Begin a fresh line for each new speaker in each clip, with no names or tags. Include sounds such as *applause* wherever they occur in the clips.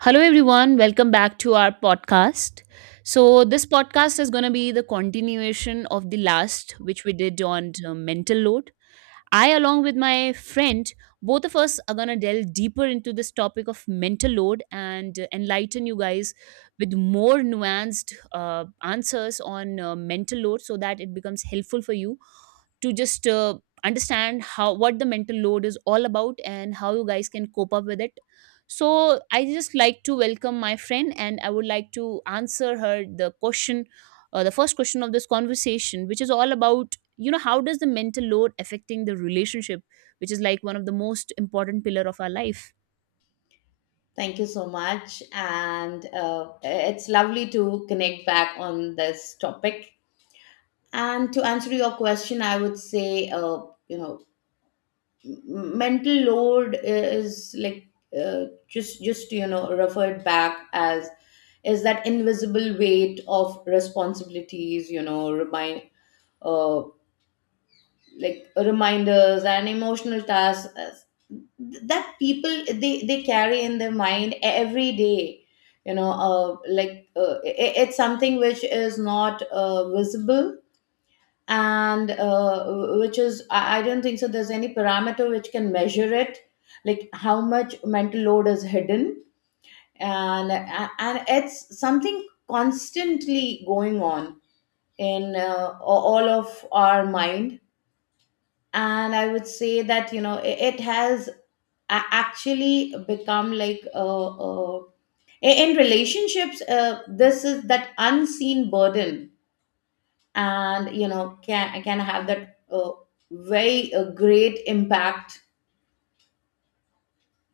Hello, everyone. Welcome back to our podcast. So, this podcast is going to be the continuation of the last, which we did on mental load. I, along with my friend, both of us are going to delve deeper into this topic of mental load and enlighten you guys with more nuanced answers on mental load so that it becomes helpful for you to just understand how what the mental load is all about and how you guys can cope up with it, so I just like to welcome my friend and I would like to answer her the question, the first question of this conversation which is all about how does the mental load affecting the relationship, which is like one of the most important pillar of our life.
Thank you so much. And it's lovely to connect back on this topic. And to answer your question, I would say, you know, mental load is like just you know referred back as is that invisible weight of responsibilities. You know, uh, reminders and emotional tasks that people they carry in their mind every day, you know, it's something which is not visible, and which is I don't think so there's any parameter which can measure it, like how much mental load is hidden. And it's something constantly going on in all of our mind. And I would say that, you know, it has actually become like, in relationships, this is that unseen burden, and you know, can have that very great impact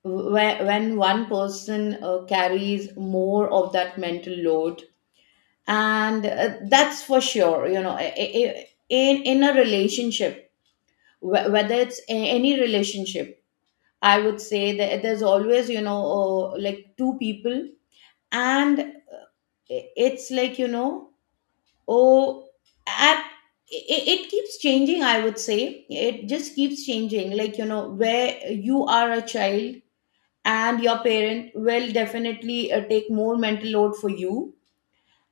when one person carries more of that mental load. And that's for sure, you know. In a relationship, whether it's any relationship, I would say that there's always, you know, like two people, and it's like, you know, oh, at it keeps changing. I would say it just keeps changing. Like, you know, where you are a child and your parent will definitely take more mental load for you.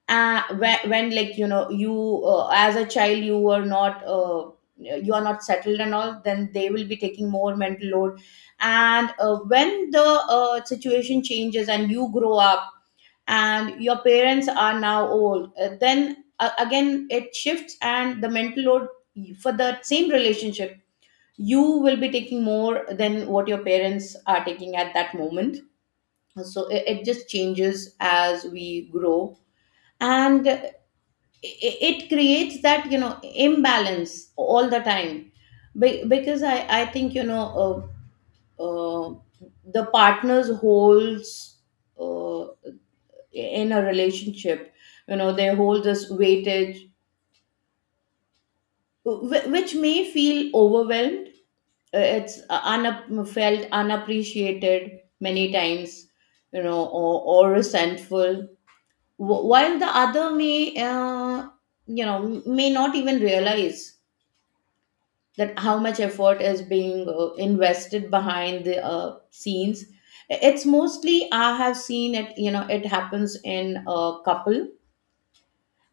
When, like, you know, you as a child, you were not you are not settled and all, then they will be taking more mental load. And when the situation changes and you grow up and your parents are now old, then again it shifts, and the mental load for the same relationship, you will be taking more than what your parents are taking at that moment. So it just changes as we grow. And it creates that, you know, imbalance all the time. Because I think, you know, uh, the partners holds, uh, in a relationship, you know, they hold this weightage, which may feel overwhelmed. It's felt unappreciated many times, you know, or resentful. While the other may, uh, you know may not even realize that how much effort is being invested behind the scenes. It's mostly, I have seen it, you know, it happens in a couple.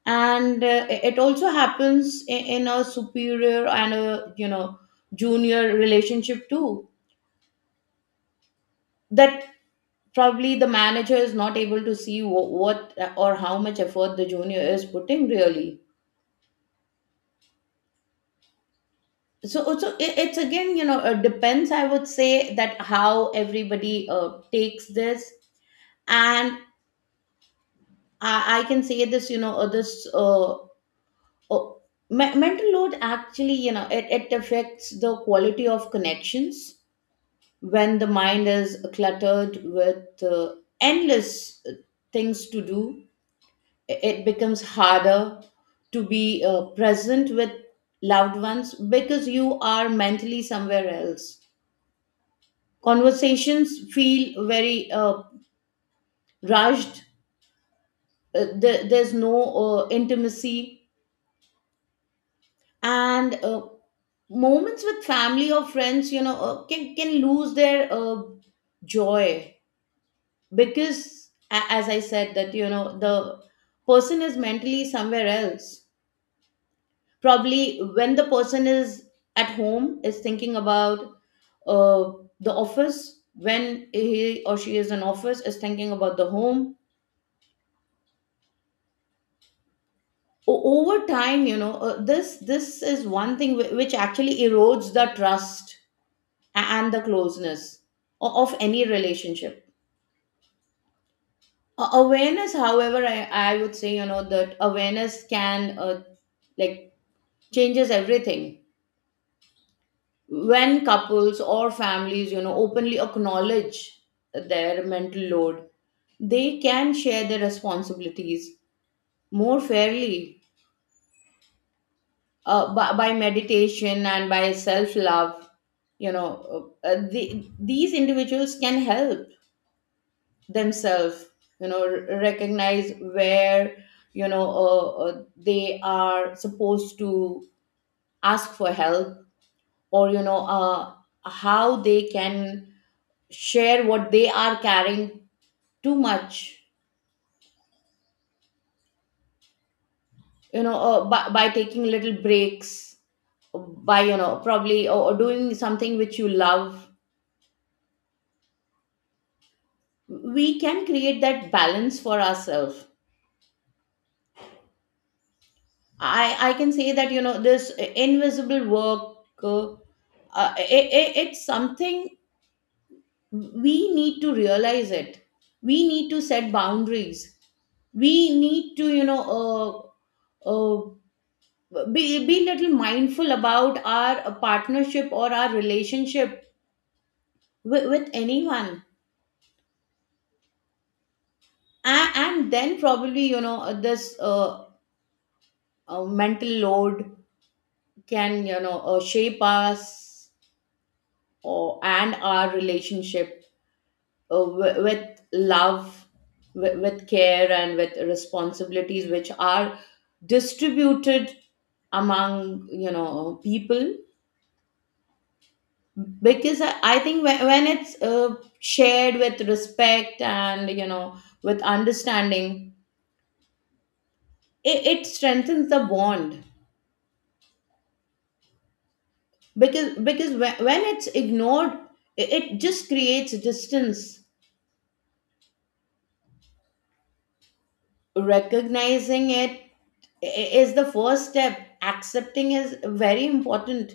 And it also happens in a superior and a, you know, junior relationship too, that probably the manager is not able to see what or how much effort the junior is putting really. So it's again, you know, depends. I would say that how everybody takes this. And I can say this, you know, uh, mental load actually, you know, it affects the quality of connections. When the mind is cluttered with endless things to do, it becomes harder to be present with loved ones because you are mentally somewhere else. Conversations feel very rushed. There's no intimacy, and moments with family or friends, you know, can lose their joy, because as I said that, you know, the person is mentally somewhere else. Probably when the person is at home is thinking about uh, the office; when he or she is in office, is thinking about the home. Over time, you know, this is one thing which actually erodes the trust and the closeness of any relationship. Awareness, however, I would say, you know, that awareness can, like changes everything. When couples or families, you know, openly acknowledge their mental load, they can share their responsibilities more fairly. By meditation and by self love, you know, uh, these individuals can help themselves, you know, recognize where, they are supposed to ask for help or, you know, how they can share what they are carrying too much. You know, by taking little breaks, by, you know, probably or doing something which you love, we can create that balance for ourselves. I can say that, you know, this invisible work, Uh, it's something we need to realize it. We need to set boundaries. We need to, you know, uh, uh, be little mindful about our partnership or our relationship with anyone. And then probably, you know, this mental load can, you know, shape us or and our relationship, with love, with care, and with responsibilities which are distributed among, you know, people. Because I think when it's shared with respect and, you know, with understanding, it strengthens the bond. Because when it's ignored, it just creates distance. Recognizing it i- is the first step. Accepting is very important,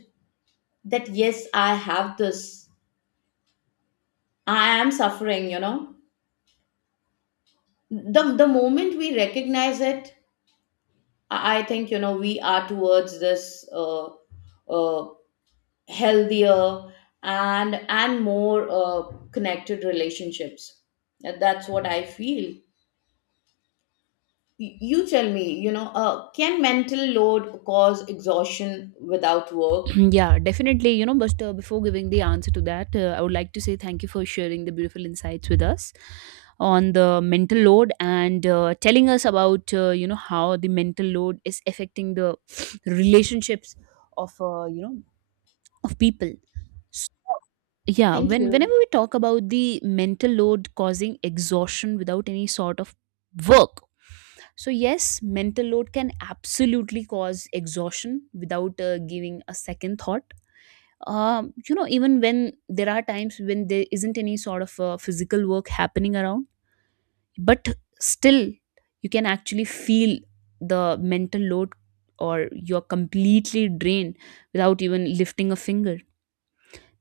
that yes, I have this, I am suffering, you know. The moment we recognize it, I think, you know, we are towards this uh, uh, healthier and more connected relationships. And that's what I feel. You tell me, you know, can mental load cause exhaustion without work?
*clears throat* Yeah, definitely. You know, but before giving the answer to that, I would like to say thank you for sharing the beautiful insights with us on the mental load and telling us about how the mental load is affecting the *sniffs* relationships of of people. So, yeah,
Thank
whenever
you.
we talk about the mental load causing exhaustion without any sort of work. So yes, mental load can absolutely cause exhaustion without giving a second thought, you know, even when there are times when there isn't any sort of physical work happening around, but still you can actually feel the mental load or you're completely drained without even lifting a finger.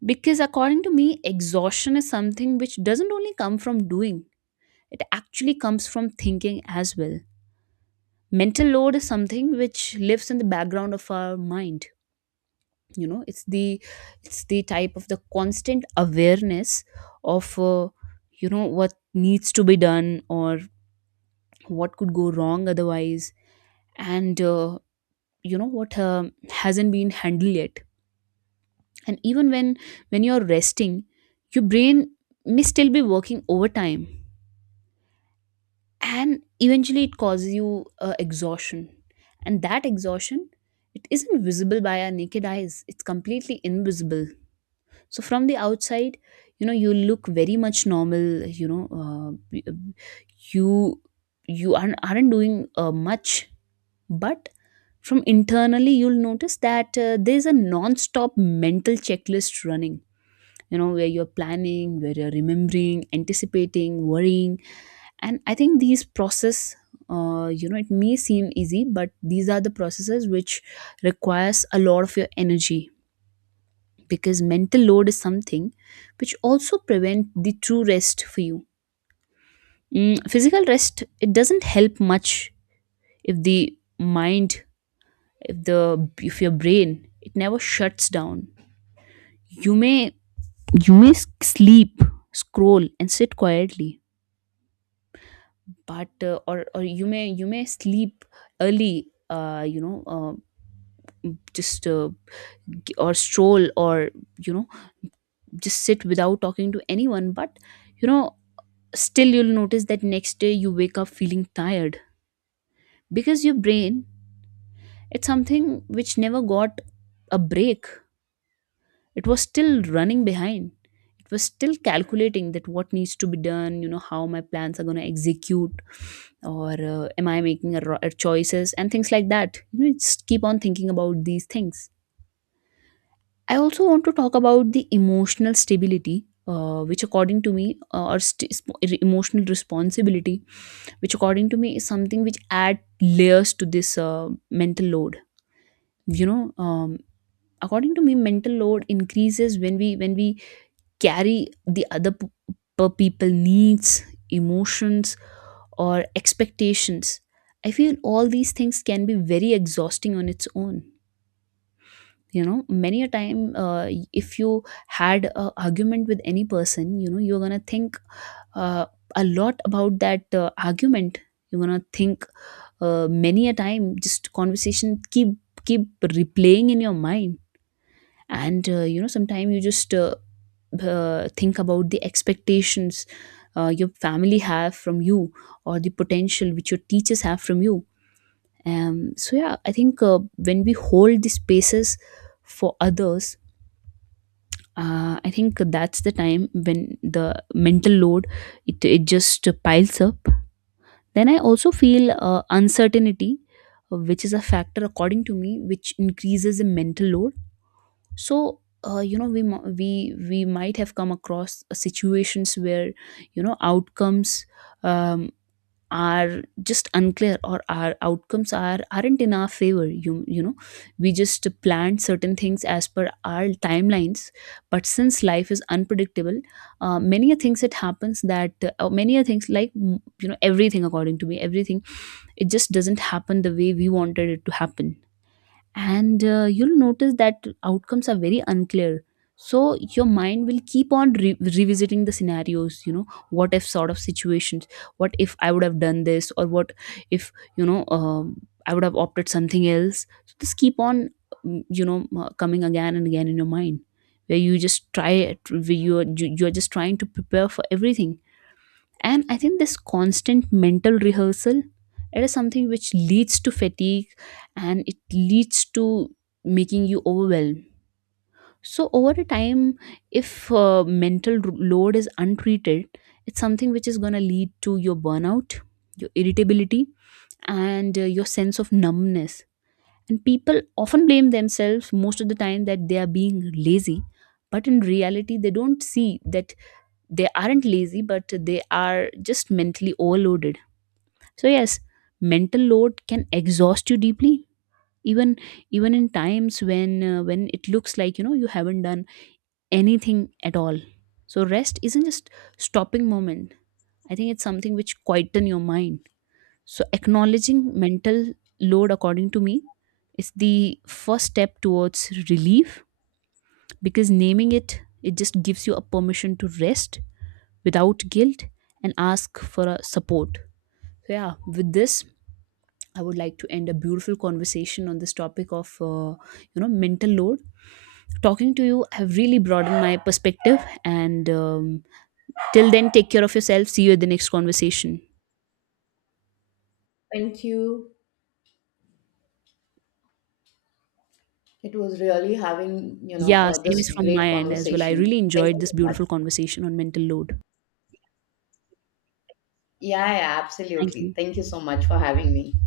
Because according to me, exhaustion is something which doesn't only come from doing, it actually comes from thinking as well. Mental load is something which lives in the background of our mind. You know, it's the type of the constant awareness of you know what needs to be done or what could go wrong otherwise, and you know what hasn't been handled yet. And even when you're resting, your brain may still be working overtime, and eventually it causes you exhaustion. And that exhaustion, it isn't visible by our naked eyes, it's completely invisible. So from the outside, you know, you look very much normal. You know, you aren't doing much, but from internally you'll notice that there's a non-stop mental checklist running, you know, where you're planning, where you're remembering, anticipating, worrying. And I think these process, you know, it may seem easy, but these are the processes which requires a lot of your energy, because mental load is something which also prevent the true rest for you. Physical rest, it doesn't help much if the mind if the if your brain, it never shuts down. you may you may sleep, scroll and sit quietly, but or you may sleep early, uh, you know uh, just uh, or stroll or, you know, just sit without talking to anyone, but, you know, still you'll notice that next day you wake up feeling tired because your brain, it's something which never got a break. It was still running behind, it was still calculating that what needs to be done, you know, how my plans are going to execute or am I making a choices and things like that. You know, it's keep on thinking about these things. I also want to talk about the emotional stability, which according to me, emotional responsibility, which according to me is something which add layers to this mental load. You know, according to me mental load increases when we carry the other people needs, emotions or expectations. I feel all these things can be very exhausting on its own. You know, many a time, if you had a argument with any person, you know, you're going to think uh, a lot about that argument. You're going to think, many a time just conversation keep replaying in your mind. And you know, sometimes you just think about the expectations, your family have from you, or the potential which your teachers have from you. So yeah, I think, when we hold the spaces for others, I think that's the time when the mental load, it just piles up. Then I also feel uncertainty, which is a factor according to me, which increases the mental load. So you know, we mo- we might have come across situations where, you know, outcomes. Um, are just unclear, or our outcomes aren't in our favor. You know, we just planned certain things as per our timelines, but since life is unpredictable, many a things that happens, that many a things, like, you know, everything according to me, everything, it just doesn't happen the way we wanted it to happen. And you'll notice that outcomes are very unclear. So your mind will keep on revisiting the scenarios, you know, what if sort of situations, what if I would have done this, or what if, you know, I would have opted something else. So this keep on, you know, coming again and again in your mind, where you're just trying to prepare for everything. And I think this constant mental rehearsal, it is something which leads to fatigue, and it leads to making you overwhelmed. So over a time, if mental load is untreated, it's something which is going to lead to your burnout, your irritability, and your sense of numbness. And people often blame themselves most of the time that they are being lazy, but in reality they don't see that they aren't lazy, but they are just mentally overloaded. So yes, mental load can exhaust you deeply, even in times when it looks like, you know, you haven't done anything at all. So rest isn't just stopping moment. I think it's something which quieten your mind. So acknowledging mental load, according to me, is the first step towards relief, because naming it, it just gives you a permission to rest without guilt and ask for a support. So yeah, with this, I would like to end a beautiful conversation on this topic of, you know, mental load. Talking to you have really broadened my perspective. And till then, take care of yourself. See you at the next conversation.
Thank you, it was really having, you know,
Yeah, same is
this
from my
great
end as well. I
conversation.
really
Thank
enjoyed
you
this
so much.
beautiful conversation on mental load.
Yeah, yeah,
Thank
absolutely.
you.
Thank you so much for having me.